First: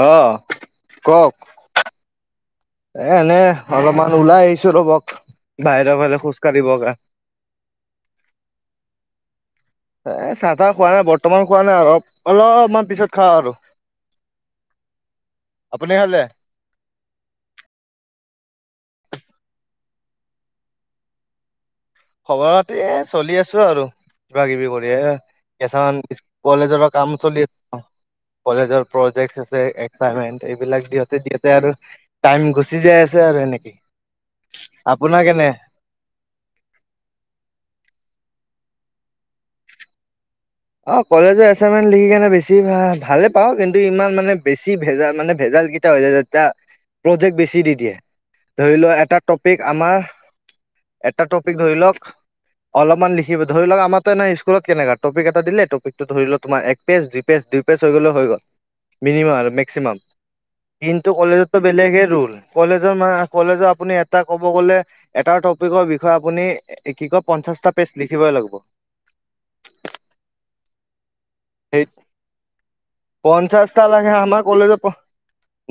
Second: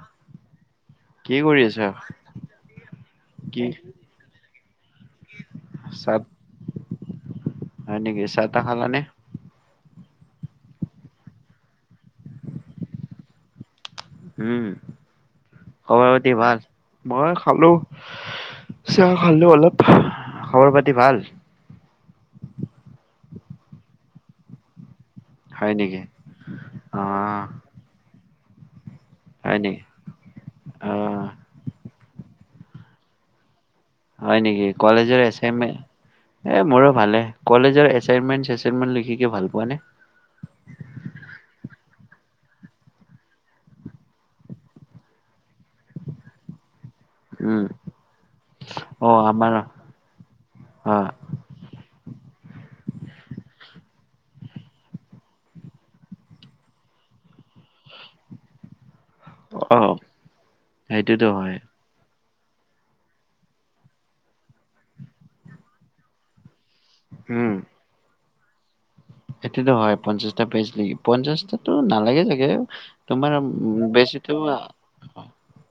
আহ কওক কি কৰি আছা? এ, এনে কি অলপমান ওলাই আহিছো ৰবক, বাহিৰৰ চাহ ফালে খোজ কাঢ়িব কাৰণ। হয় নেকি, চহ তাহ খালানে। এ, চাহ তাহ খোৱা নাই বৰ্তমান খোৱা নাই, অলপ- অলপমান পিছত খাওঁ আৰু। উম, আপুনি খবৰ খালে পতি ভাল? মই খালো। চাহ খালো অলপ। খবৰ পাতি ভাল। খবৰ পাতি এ, চলি আছো আৰু কিবা কিবি কৰি এ হয় কেছামান নেকি? কিছু কলেজৰো কাম অ' চলি আছে কলেজৰ। প্ৰজেক্ট হয় আছে নেকি? একচাইমেন এইবিলাক, দিওতে অ' দিওতে আৰু টাইম গুছি চিজাই আছে আৰু এনেকে। হয় নেকি? কলেজৰ এচাইমেন, এ, মোৰো। ভালে, কলেজৰ এচাইমেন, চেচাইমেন লিখিকে ভাল পোৱা নে? অহ, কলেজৰ এচাইনমেট লিখিকিনে বেছি ভা ভালে পাওঁ, কিন্তু ইমান মানে, বেছি ভেজাল মানে ভেজা ভাল কিতা হৈ হয়, যাত্ৰা প্ৰজেক্ট বেছি উম, দি দিয়ে, ধৰিলোৱা এটা টপিক আমাৰ অ' এটা টপিক ধৰিলওক, অলপমান লিখিব ধৰিলওক, আমাৰো স্কুলত কেনেকা, টপিক এটা দিলে টপিকটো ধৰিলওক তোমাৰ এক পেজ, দুই পেজ, দুই পেজ, হৈ গ'লেও হৈ গ'ল। মিনিমাম আৰু অ' মেক্সিমাম, কিন্তু সেইটোতো হয়। কলেজতো বেলেগে ৰোল। কলেজৰ মান কলেজৰ আপুনি এটা ক'ব গ'লে এটা টপিকৰ বিষয়ে আপুনি কি কয়, পঞ্চাশটা পেজ লিখিবই লাগব। সটোতো হয়, পঞ্চাশটা পেজ লিখিব। পঞ্চাশতো সেই নালাগে চাগে, তোমাৰ পঞ্চাশটা লাগে বেছিটো আমাৰ কলেজত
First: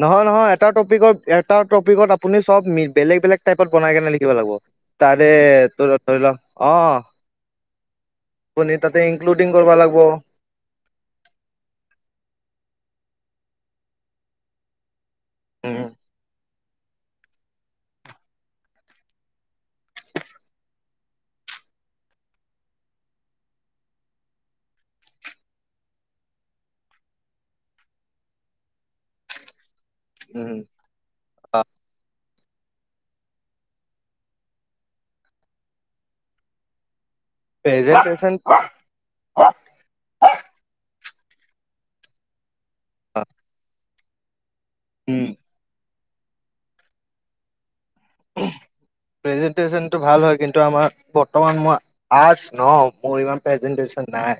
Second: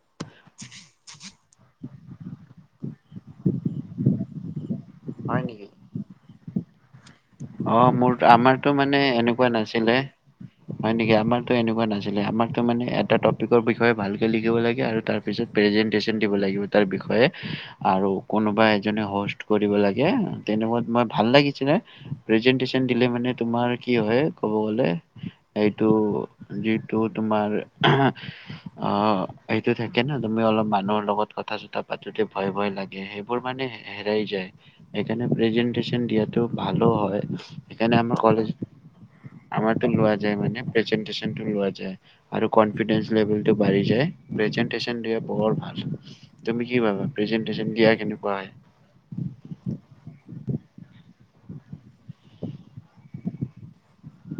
নহয়, নহয়। এটা টপিকত এটা টপিকত আপুনি চব বেলেগ বেলেগ টাইত বনাই কেনে লিখিব লাগিব। হয় তাৰেটো ধৰিলোৱা, অহ। অহ, মোৰ আমাৰতো মানে এনেকুৱা কৰিব নাছিলে। লাগিব হয় নেকি? আমাৰতো এনেকুৱা নাছিলে আমাৰতো মানে, এটা টপিকৰ বিষয়ে ভালকে লিখিব লাগে আৰু তাৰ। পিছত প্ৰেজেন্টেশচন দিব লাগিব। তাৰ বিষয়ে আৰু কোনোবা এজনে হোষ্ট কৰিব লাগে তেনেকুৱ মই ভাল লাগিছিলে হয়। ৰিজিটেনশন দিলে মানে তোমাৰ কি হয় ক'ব গ'লে সেইটো যিটো তোমাৰ অ - টো থাকে ন তুমি অলপ মানুহৰ লগত কথা প্ৰেজেন্টেচন চথা পাতোতে ভয় - ভয় লাগে সেইবোৰ মানে হেৰাই যায় সেইকাৰণে প্ৰেজেনটেশচন দিয়াতটো ভালো হয়। সেইকাৰণে আমাৰ কলেজ আমাৰটো লোৱা যায় মানে প্ৰেজেণ্টেশন লোৱা যায় আৰু কনফিডেন্স লেবেলটো বাঢ়ি যায়। প্ৰেজেণ্ট প্ৰেজেণ্টশন ইয়াৰ বহুত ভাল তুমি কি ভাবা প্ৰেজেণ্টশন দিয়া কেনেকুৱা হয়, প্ৰেজেণ্টেছন টো ভাল হয় কিন্তু আমাৰ বৰ্তমান মই আৰ্টছ ন মোৰ ইমান প্ৰেজেনটেশচন নাই।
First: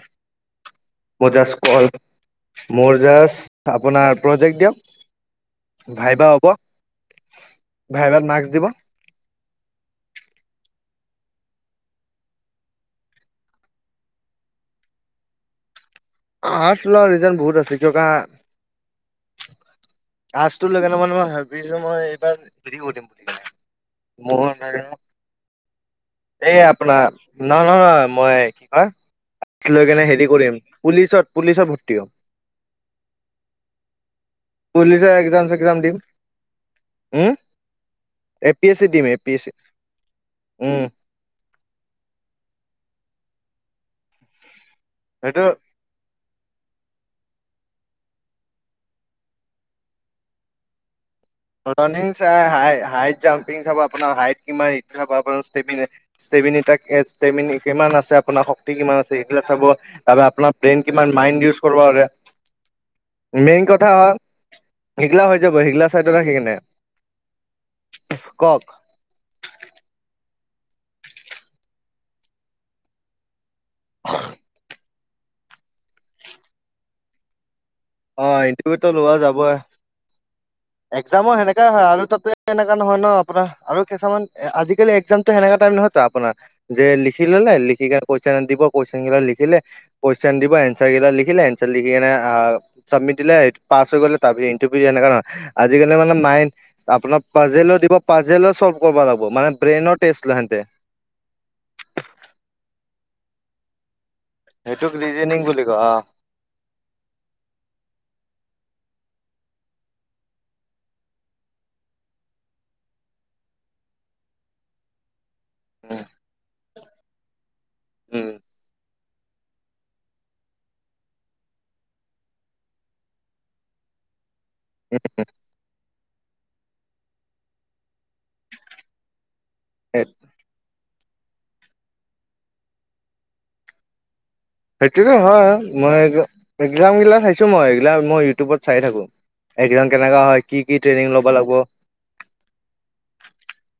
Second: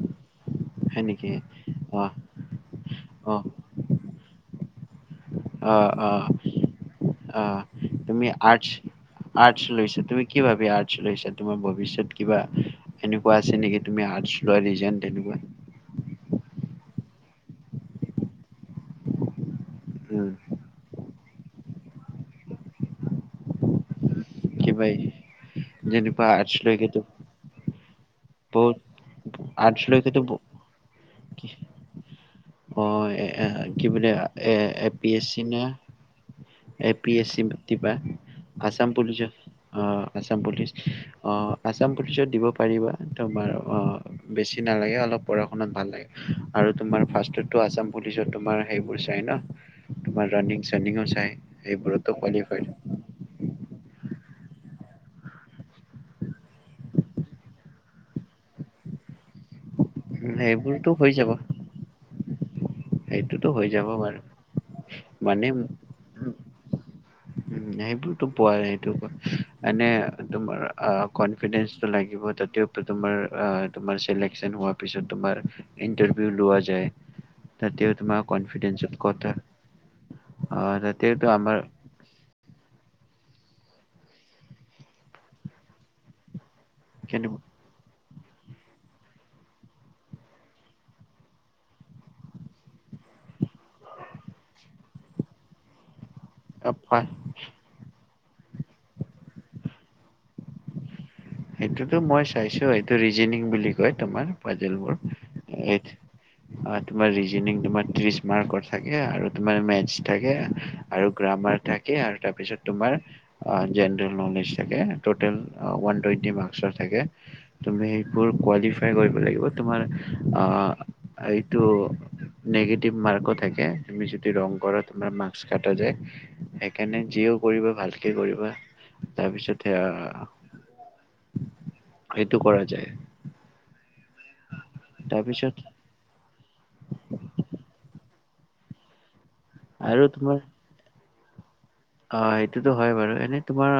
হয় ম নেকি? জাচ কল অ', মজাজ অ', আপোনাৰ প্ৰজেক্ট দিয়ক অ অ ভাইবা হ'ব অ ভাইবাত তুমি মাৰ্ক্স দিব আৰ্টছ আৰ্টছ লৈছা তুমি কি ভাবি? আৰ্টছ লৈছা তোমাৰ ভৱিষৎ কিবা এনেকুৱ আছে নেকি তুমি আৰ্টছ লোৱা ৰিজন তেনেকুৱা? উম। আৰ্টছ লোৱা ৰিজন বহুত আছে কিয় উম, আৰ্টছটো লৈ কেনে মানে মই ভাবিছো মই এইবাৰ হেৰি কৰি দিম বুলি কেনে মোৰ কিবা যেনেকুৱা [unintelligible] আৰ্টছ এই লৈকেতো আপোনাৰ ন ন নহ মই কি বহুত কয় আৰ্টছ লৈ কেনে লৈকেতো হেৰি ব- কৰিম পুলিচত পুলিচত ভৰ্তিও সম। অ এ কি বুলি এ এ পি পুলিচৰ এছ চি এক্সাম না চেক্সাম দিম A P S um C ভতি বা। A P S C Assam দিম এ পি পুলিচত এছ চি অ আছাম পুলিচ উম, অ আছাম পুলিচত দিব পাৰিবা। তোমাৰ অ বেছি নালাগে অলপ সেইটো পঢ়া শুনাত ভাল লাগে আৰু তোমাৰ ফাৰ্ষ্টতো আছাম পুলিচত তোমাৰ সেইবোৰ চাই ন তোমাৰ ৰৰানিং চানিংও চাই। সেইবোৰতো ৰানিং কোৱালিফাই চাই হাইট জাম্পিং চাব আপোনাৰ হাইট [unintelligible] কিমান আছে আপোনাৰ শক্তি কিমান আছে সেইবিলাক চাব [unintelligible] তাপা আপোনাৰ ব্ৰেইন সেইবোৰতো হৈ কিমান যাব মাইণ্ড ইউজ কৰিব পাৰে সেইটোতো মেইন হৈ কথা যাব বাৰ মানে চাইদত ৰাখি কেনে উম সেইবোৰতো পোৱা নাই সেইটোক এনে তোমাৰ কনফিডেন্সটো লাগিব তাতেও তোমাৰ তোমাৰ চিলেকচন হোৱা পিছত তোমাৰ ইন্টাৰভিউ লোৱা যায়। তাতেও তোমাৰ অ ইন্টাৰভিউ কনফিডেন্সত লোৱা কথা যাবই অ তাতেতো একজামো আমাৰ সেনেকাই হয় আৰু তাতে তেনেকা নহয় ন আপোনাৰ আৰু কিছুমান আজিকালি একজামত সেনেকা টাইম নহয়তো আপোনাৰ। যে লিখি কিন্তু ললে লিখিকা কুৱেশন দিব কুৱেশন কেইটা লিখিলে কুৱেশন দিব এনচাৰ কেইটা লিখিলে এনাৰ লিখি কিনে আহ চাবমিট দিলে পাচ হৈ গলে তাৰ ভি ইণ্টাৰভিউ এনেকা না আজিকালি মানে [unintelligible] অ পা আপোনাক পাজেলও দিব পাজেলও চল্ভ কৰিব লাগিব মানে ব্ৰেইনৰ টেষ্ট লয় হেণ্টে সেইটোতো মই চাইছো এইটো ৰিজনিঙ বুলি কয়। তোমাৰ সেইটোক পাজেলবোৰ ৰিজনিং বুলি কয় এইট অ অ তোমাৰ ৰিজনিং তোমাৰ তিৰিছ মাৰ্কৰ থাক থ আৰু তোমাৰ [unintelligible] থাকে আৰু গ্ৰামাৰ থাকে আৰু তাৰপিছত তোমাৰ জেনেৰেল নলেজ থাকে টোটেল ওৱান টুৱেণ্টি মাৰ্কচৰ থাকে তুমি উম সেইবোৰ কোৱালিফাই কৰিব লাগিব তোমাৰ অ এইটো নিগেটিভ মাৰ্কও থাকে তুমি যদি ৰং ঘৰত তোমাৰ মাছ কাটা যায় সেইকাৰণে যিও কৰিবা ভালকে কৰিবা তাৰপিছত এতিয়া উম সেইটো কৰা যায়। সেইটোতো হয় তাৰপিছত মই একজামগিলা চাইছোঁ মই এইগিলা মই ইউটিউবত চাই থাকো। এক্জাম আৰু কেনেকা তোমাৰ হয় কি কি ট্ৰেইনিং লবা লাগিব। অ এইটোতো হয় বাৰু এনে তোমাৰ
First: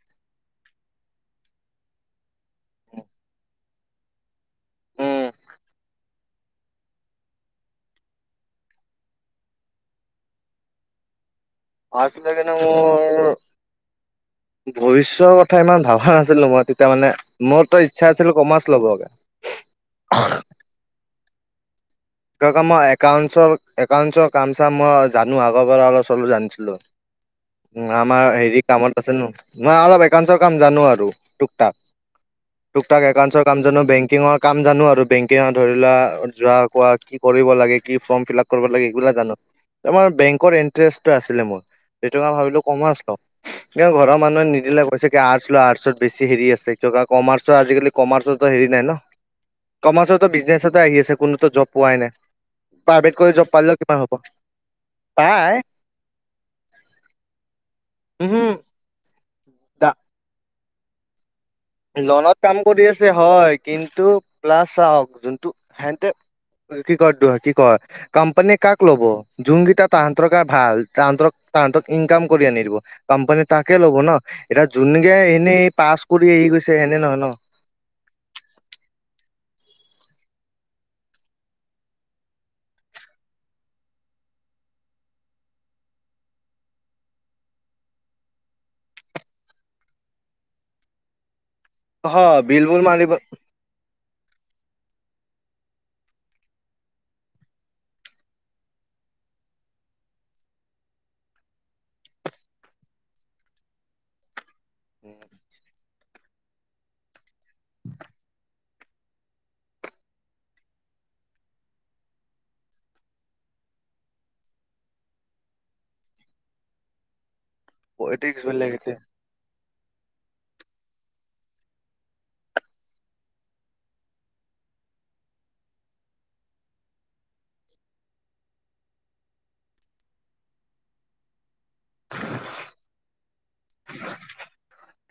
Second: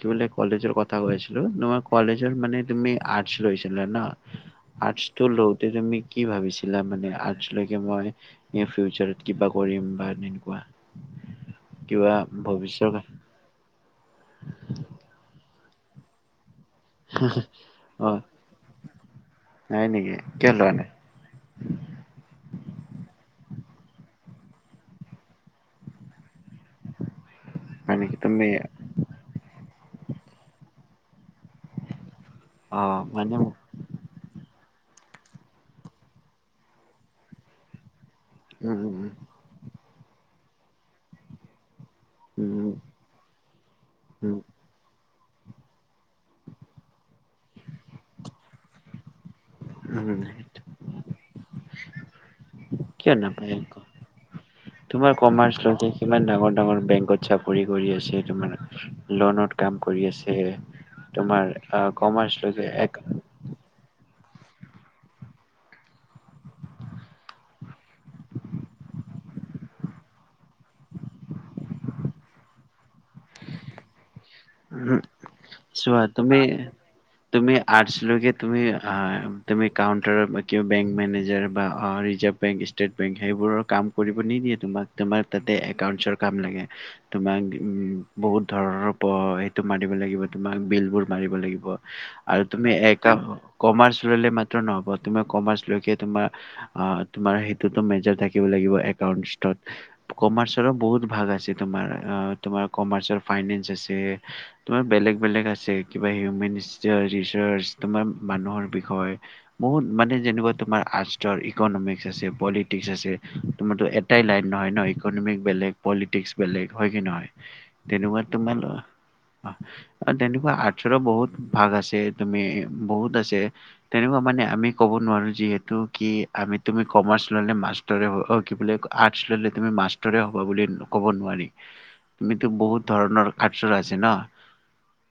কি বুলি কলেজৰ কথা কৈছিলো তোমাৰ কলেজৰ মানে তুমি আৰ্টছ লইচ ন আৰ্টছ উম তটো লওঁতে তুমি কি ভাবিছিলা মানে আৰ্টছ লৈকে মই ফিউচাত কিবা কৰিম বা তেনেকুৱা [inaudible] অ [unintelligible] ভৱিষ্যকা ভৱিষ্যয়ৰ কথা ইমান ভাবা নাছিলো মই তেত তাৰ মানে মোৰতো অ ইচ্ছা আছিল কমাৰ্চ ল'বগে। নাই নেকি কিয় লোৱা নাই ই একাউণ্টচৰ একাউটছৰ কাম চাম মই জানোঁ আগৰ পৰালচৰ জান মানে কি আমাৰ তুমি হেৰি কামত আছে নো মই অলপ একাউণ্টচৰ কাম জানোঁ আৰু টুক অ টাক মানে একাউণ্টচৰ কাম জানোঁ বেংকিং কাম জানোঁ আৰু ধৰিলোৱা যোৱা কোৱা কি কৰিব লাগে কি ফৰ্ম ফিল আপ কৰিব উম লাগে উম এইবিলাক জানো তোমাৰ বেংকৰ ইণ্টাৰেষ্টটো আছিলে মোৰ সেইটোকে ভাবিলোঁ উম কম আছ কিন্তু ঘৰৰ উম মানুহে নিদিলে কৈছে আৰ্ট ল আৰ্টচত বেছি হেৰি আছে কমাৰ্চৰ আজিকালি কমাৰ্চো হেৰি নাই ন উম উম কমাৰ্চতো বিজনেছতে আহি আছে কোনোতো জব পোৱাই নাই কিয় প্ৰাইভেট কৰি জব নাপায়ং পালেও কিমান হ'ব তোমাৰ পাই কমাৰ্চ কিমান ডাঙৰ ডাঙৰ বেংকত চাকৰি কৰি আছে উহু তোমাৰ লনত কাম দা কৰি আছে তোমাৰ আহ কমাৰ্চ লনত কাম লৈকে কৰি এক আছে হয় কিন্তু প্লাছ চওক যোনটো সেতে কি ক দ কি ক কোম্পানীয়ে কাক ল'ব যোনকেইটা তাহন্তৰকে ভাল তাহ তাহাঁতক ইনকাম কৰি আনিলোঁ কোম্পানী তাকে ল'ব ন এতিয়া যোনকে এনেই পাছ চোৱা কৰি তুমি গৈছে সেনে নহয় ন তুমি আট্চ লোকে তুমি অ তুমি কাউণ্টাৰৰ কিব বেংক মেনেজাৰ বা অ ৰিজাৰ্ভ বেংক ষ্টেট বেংক সেইবোৰৰ কাম কৰিব নিদি দ তোমাক তোমাক তাতে একাউন্টছৰ কাম লাগে তোমাক উম বহুত ধৰণৰ প সেইটো মাৰিব লাগিব তোমাক বিল বোৰ মাৰিব লাগিব হ আৰু বিল তুমি বুল এ মাৰিব কমাৰ্চ ল'লে ম নহ'ব তোমাৰ কমাৰ্চ লৈকে তোমাৰ তোমাৰ সেইটোতো মেজাৰ থাকিব লাগিব একাউণ্ট কমাৰ্চৰো বহুত ভাগ আছে তোমাৰ অ তোমাৰ কমাৰ্চৰ ফাইনেন্স আছে তোমাৰ বেলেগ বেলেগ আছে কিবা হিউমেন ৰিচাৰ্চ তোমাৰ মানুহৰ বিষয়ে বহুত মানে যেনেকুৱা তোমাৰ শাস্ত্ৰ ইকনমিক্স আছে পলিটিকস আছে তোমাৰো এটাই লাইন নহয় ন ইকনমিক বেলেগ পলিটিক্স বেলেগ হয়, কি নহয়? তেনেকুৱা পলিটিক্স তোমাৰ বেলেগ এতিয়া অ' অ তেনেকুৱা আৰ্টচৰো বহুত ভাগ আছে তুমি বহুত আছে তেনেকুৱা মানে আমি ক'ব নোৱাৰোঁ যিহেতু কি আমি, তুমি কমাৰ্চ ল'লে মাষ্টৰে অ', কি বুলি কয়, আৰ্টচ ল'লে তুমি মাচ হ'ব বুলি ক'ব নোৱাৰি তুমিতো বহুত ধৰণৰ খচৰ আছে ন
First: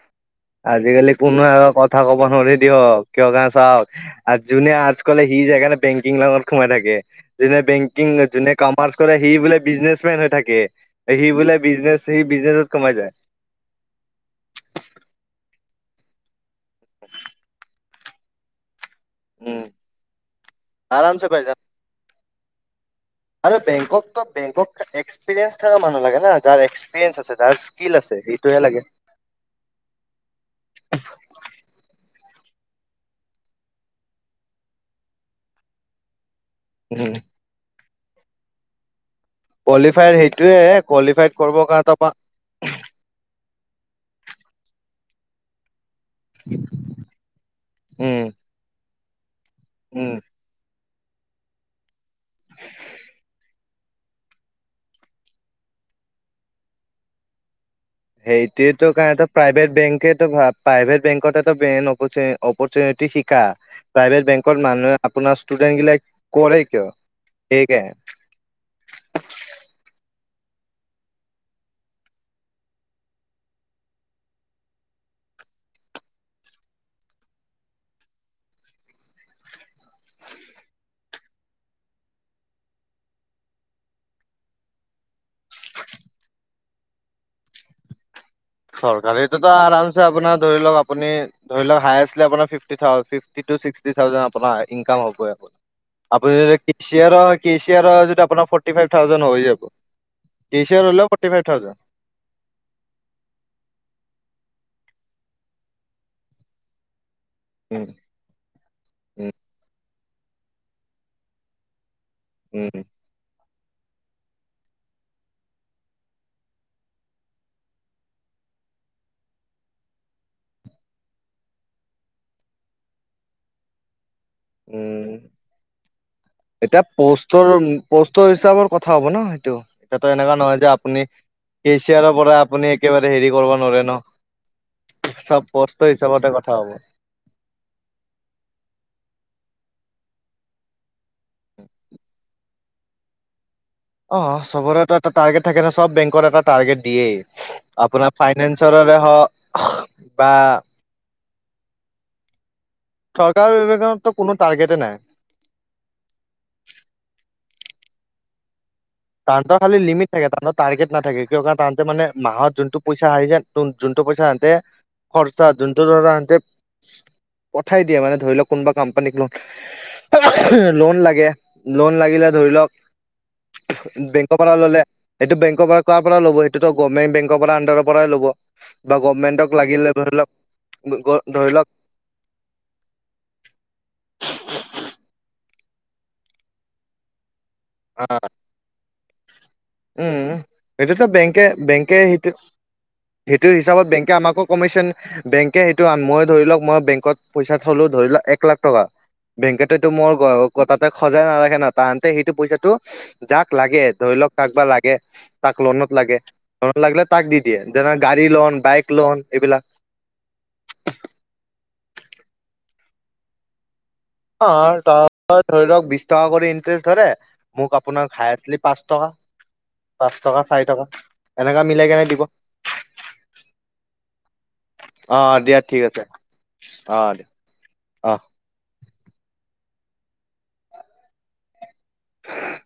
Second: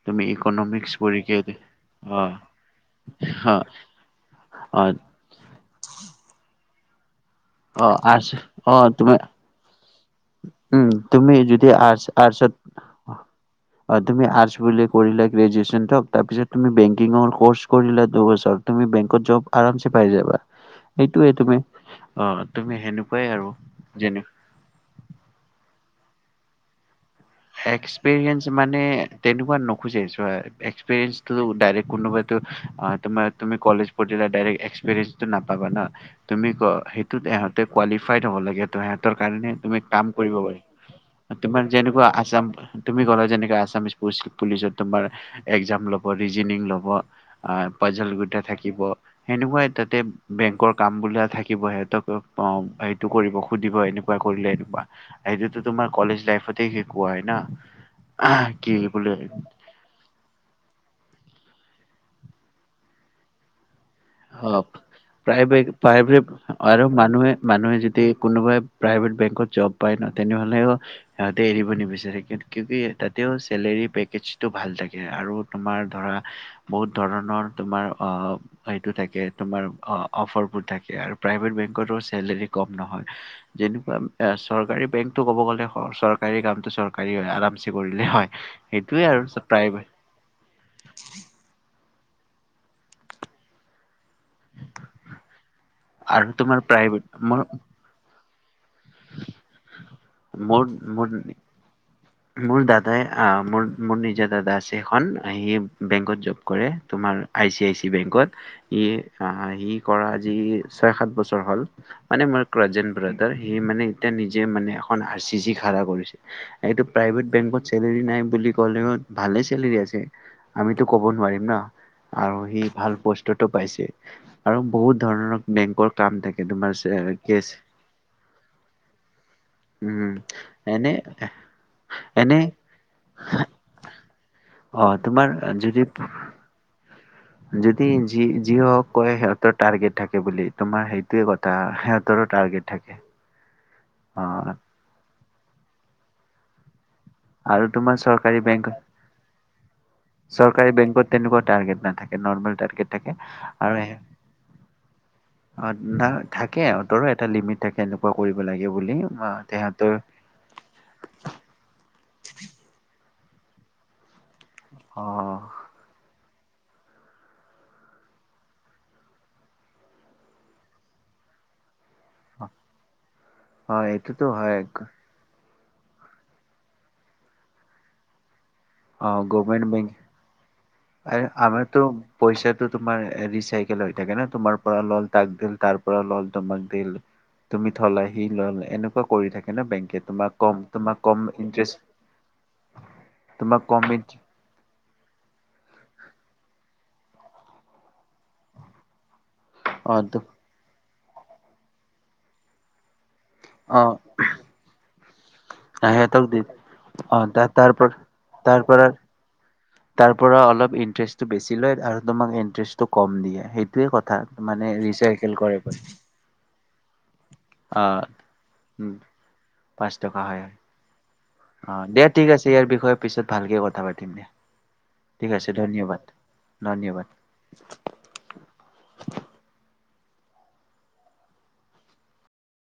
তুমি ইকনমিক্স আজিকালি পঢ়িকে কোনো আৰু কথা কব অ নোৱ দিয়ক কিয় গণ অ চাওক আৰু যোনে অ আৰ্ট্ কলে যোনে অ বেংকিং আৰ্টছ যোনে অ কমাৰ্চ তুমি কৰে সি বোলে [unintelligible] উম সি তুমি বোলে যদি বিজনেচ আৰ্টছ সি আৰ্টছত বিজনেছত কমাই যায়। অ তুমি আৰ্টচ বুলি কৰিলে গ্ৰেজোৱেচন হওঁক, তাৰপিছত তুমি বেংকিঙৰ কৰ্ছ কৰিলা দুবছৰ, তুমি বেং জব উম আৰামচে পাই যাবা। আৰামছে সেইটোৱে পাই যাম তুমি, অ', তুমি সেনেকুৱাই আৰু যেনে এক্সপিৰেঞ্চ থকা মানু লাগে য নেুৱজ্ে ত' আ, তোমা-তুমি কলেজ পঢ়িলে ডাইৰেক্ট এক্সপ্ৰিৰিয়েনচটো নাপাবা ন? তুমি ক' উম, সেইটোত ইহঁতে কোৱালিফাইড হ'ব লাগে, ত' [unintelligible] কাৰণে তুমি কাম কোৱালিফাইড কৰিব সেইটোয়ে পাৰি, কোৱালিফাইড কৰিব তোমাৰ কাৰণে ত যেনেকুৱা পা আ তুমি ক'লা যেনেকে আছামিছ পুচ-পুলিচত তোমাৰ এক্সাম ল উম উম [unintelligible] [unintelligible] দিব এনেকুৱা কৰিলে এনেকুৱা এইটোতো তোমাৰ কলেজ লাইফতে সিকুনাই হয় ন সেইটোয়ো কাৰণ প্ৰাইভেট বেংকো প্ৰাইভেট বেংক অপৰচুনিট শিকা প্ৰাইভেট অ বেংকত মানুহে আপোনাৰ প্ৰায়ভেগ ষ্টুডেন্ট গিলাক কৰে প্ৰায়ভ আৰু কিয় মানুহে মানুহে সেইকাৰণে যদি কোনোবাই প্ৰায় প্ৰাইভেট বংক জব পাই ন তেনেহ'লেও সিহঁতে এৰিব নিবিচাৰে ক কি তাতেও চেলেৰী পেকেজ টো ভাল থাকে আৰু তোমাৰ ধৰা বহুত ধৰণৰ তোমাৰ অ সটো থাকে তোমাৰ অফাৰব টো থাকে [unintelligible] যেনেকুৱা চৰকাৰী বেংকটো ক'ব গ'লে চৰকাৰী কামটো চৰকাৰী আৰামচে কৰিলে হয়। সেইটোৱে আৰু চৰকাৰীটোতো প্ৰাইভেট আৰামছে আপোনাৰ ধৰি লওক আপুনি ধৰি লওক হায়ষ্ট [unintelligible] পাৰ ফিপটি তু চিকচটি [unintelligible] আৰু তোমাৰ প্ৰাইভেট মোৰ ফৰ্টি ফিইব থাউজেণ্ড হৈ মোৰ মোৰ যাব মোৰ দাদাই মোৰ মোৰ নিজৰ দাদা আছে এখন সি বেংকত জব কৰে তোমাৰ I C I um C বেংকত ই উম ইি কৰা আজি ছয় সাত বছৰ হ'ল মানে মোৰ উম কাজেন ব্ৰডাৰ সি মানে এতিয়া নিজে মানে এখন আৰ চি চি খ়া কৰিছিল এইটো প্ৰাইভেট বেংকত চেলাউৰি নাই বুলিলে ভালে চেলাৰি আমিতো কব নোৱাৰিম ন আৰু সি ভাল বস্তুতটো পাইছে আৰু বহুত উম ধৰণৰ বেংকৰ কাম থাকে তোমাৰ এতিয়া কেচ পষ্টৰ পষ্টৰ হিচাপৰ কথা হব ন সেইটো উম এতিয়া এনেকুৱা নহয় যে এনে আপুনি, কে চিয়াৰৰ পৰা এনে আপুনি একেবাৰে হেৰি কৰিব নোৱাৰে ন অ তোমাৰ চব প্ৰস্ত যদি হিচাপতে কথা হব যদি যি যি হক কয় সিহঁতৰ টাৰ্গেট থাকে বুলি তোমাৰ সেই সেইটো কথা তাহাতাৰো টাৰ্গেট থাকে। অ, চবৰোএটাটাৰ্গে থাকে ন চব বেংকৰ এটা টাৰ্গেট দে আৰু তোমাৰ আপোনাৰ চৰকাৰী বেংক ফাইনেন্সৰৰে হ চৰকাৰী বেংকত তেনেকুৱা টাৰ্গেট নাথাকে নৰ্মেল টাৰ্গেট থাকে চৰকাৰ আৰু বিবেচনাতো কোনো টাৰ্গেটে নাই অ, না থাকে সহঁতৰো এটা লিমিট থাকে এনেকুৱা কৰিব লাগে। বুলি তাহাঁতৰ খাল সিহঁতৰ লিমিট থাকে তাহত টাৰ্গে নাথাকে কিয় কাৰ তাহতে মানে মাহত যোনটো পইচা আহে যেন। যোনটো পইচা এতে অ খৰচা যোনটো ধৰা এতে [unintelligible] পঠাই দিয়ে মানে ধৰি লওক কোনোবা কোম্পানীক লোন লোন লাগে লোন লাগিলে অ এইটোতো বেংকৰ পৰা হয় ললে। পৰা ল'ব সেইটো গভমেণ্ বেকৰ পৰা আণ্ডাৰৰ পৰাই ল'ব বা গভমেন্টক লাগিলে ধৰি লওক। ধৰি লওক আমাৰো পইচাটো তোমাৰ ৰিচাইকেল হৈ থাকে ন তোমাৰ পৰা লল তাক দিল তাৰ পৰাৰ লল দমাক দিল তুমি থলা সি লল এনেকুৱা কৰি থাকে ন বেংকে উম তোমাক কম তোমাক সেইটোতো কম বেংকে ইণ্টাৰেষ্ট বেংকে সেইটো [unintelligible] সেইটো কম হিচাপত বেংকে ইণ্ট- আমাকো কমাইছে বেং। তাকে সেইটো মই ধৰি লওক মই বেংকত পইচা থলো ধৰি লওক এক লাখ টকা বেংকেতো এইটো অ মোৰ তো- তাতে সজাই নালাখে ন তাহতে সেইটো পইচাটো যাক লাগে অ ধৰি লওক কাক বা লাগে। তাক লনত লাগে সিহঁতক দি লনত লাগিলে অ তাক ত দি দিয়ে তাৰ পৰা যেনে গাড়ী লোন তাৰ বাইক পৰা লোন এইবিলাক তাৰ পৰা অলপ ইন্টাৰেষ্টটো বেছি লয় আৰু তোমাক ইন্টাৰেষ্টটো কম দিয়ে সেই অ ধক পই- বিশ টকা কৰি ইন্টষ্ট ধ মোক অ আপোনাৰ পাঁচ উম, টকা পাঁচ টকা চাৰি টকা এনেকা অ মিলাই কেনে দে দিব ঠিক আছে ইয়াৰ বিষয়ে পিছত ভালকে কথা পাতিম দে অ' অ' দিয়া ঠিক আছে, ধন্যবাদ অ' অ' অহ' [unintelligible]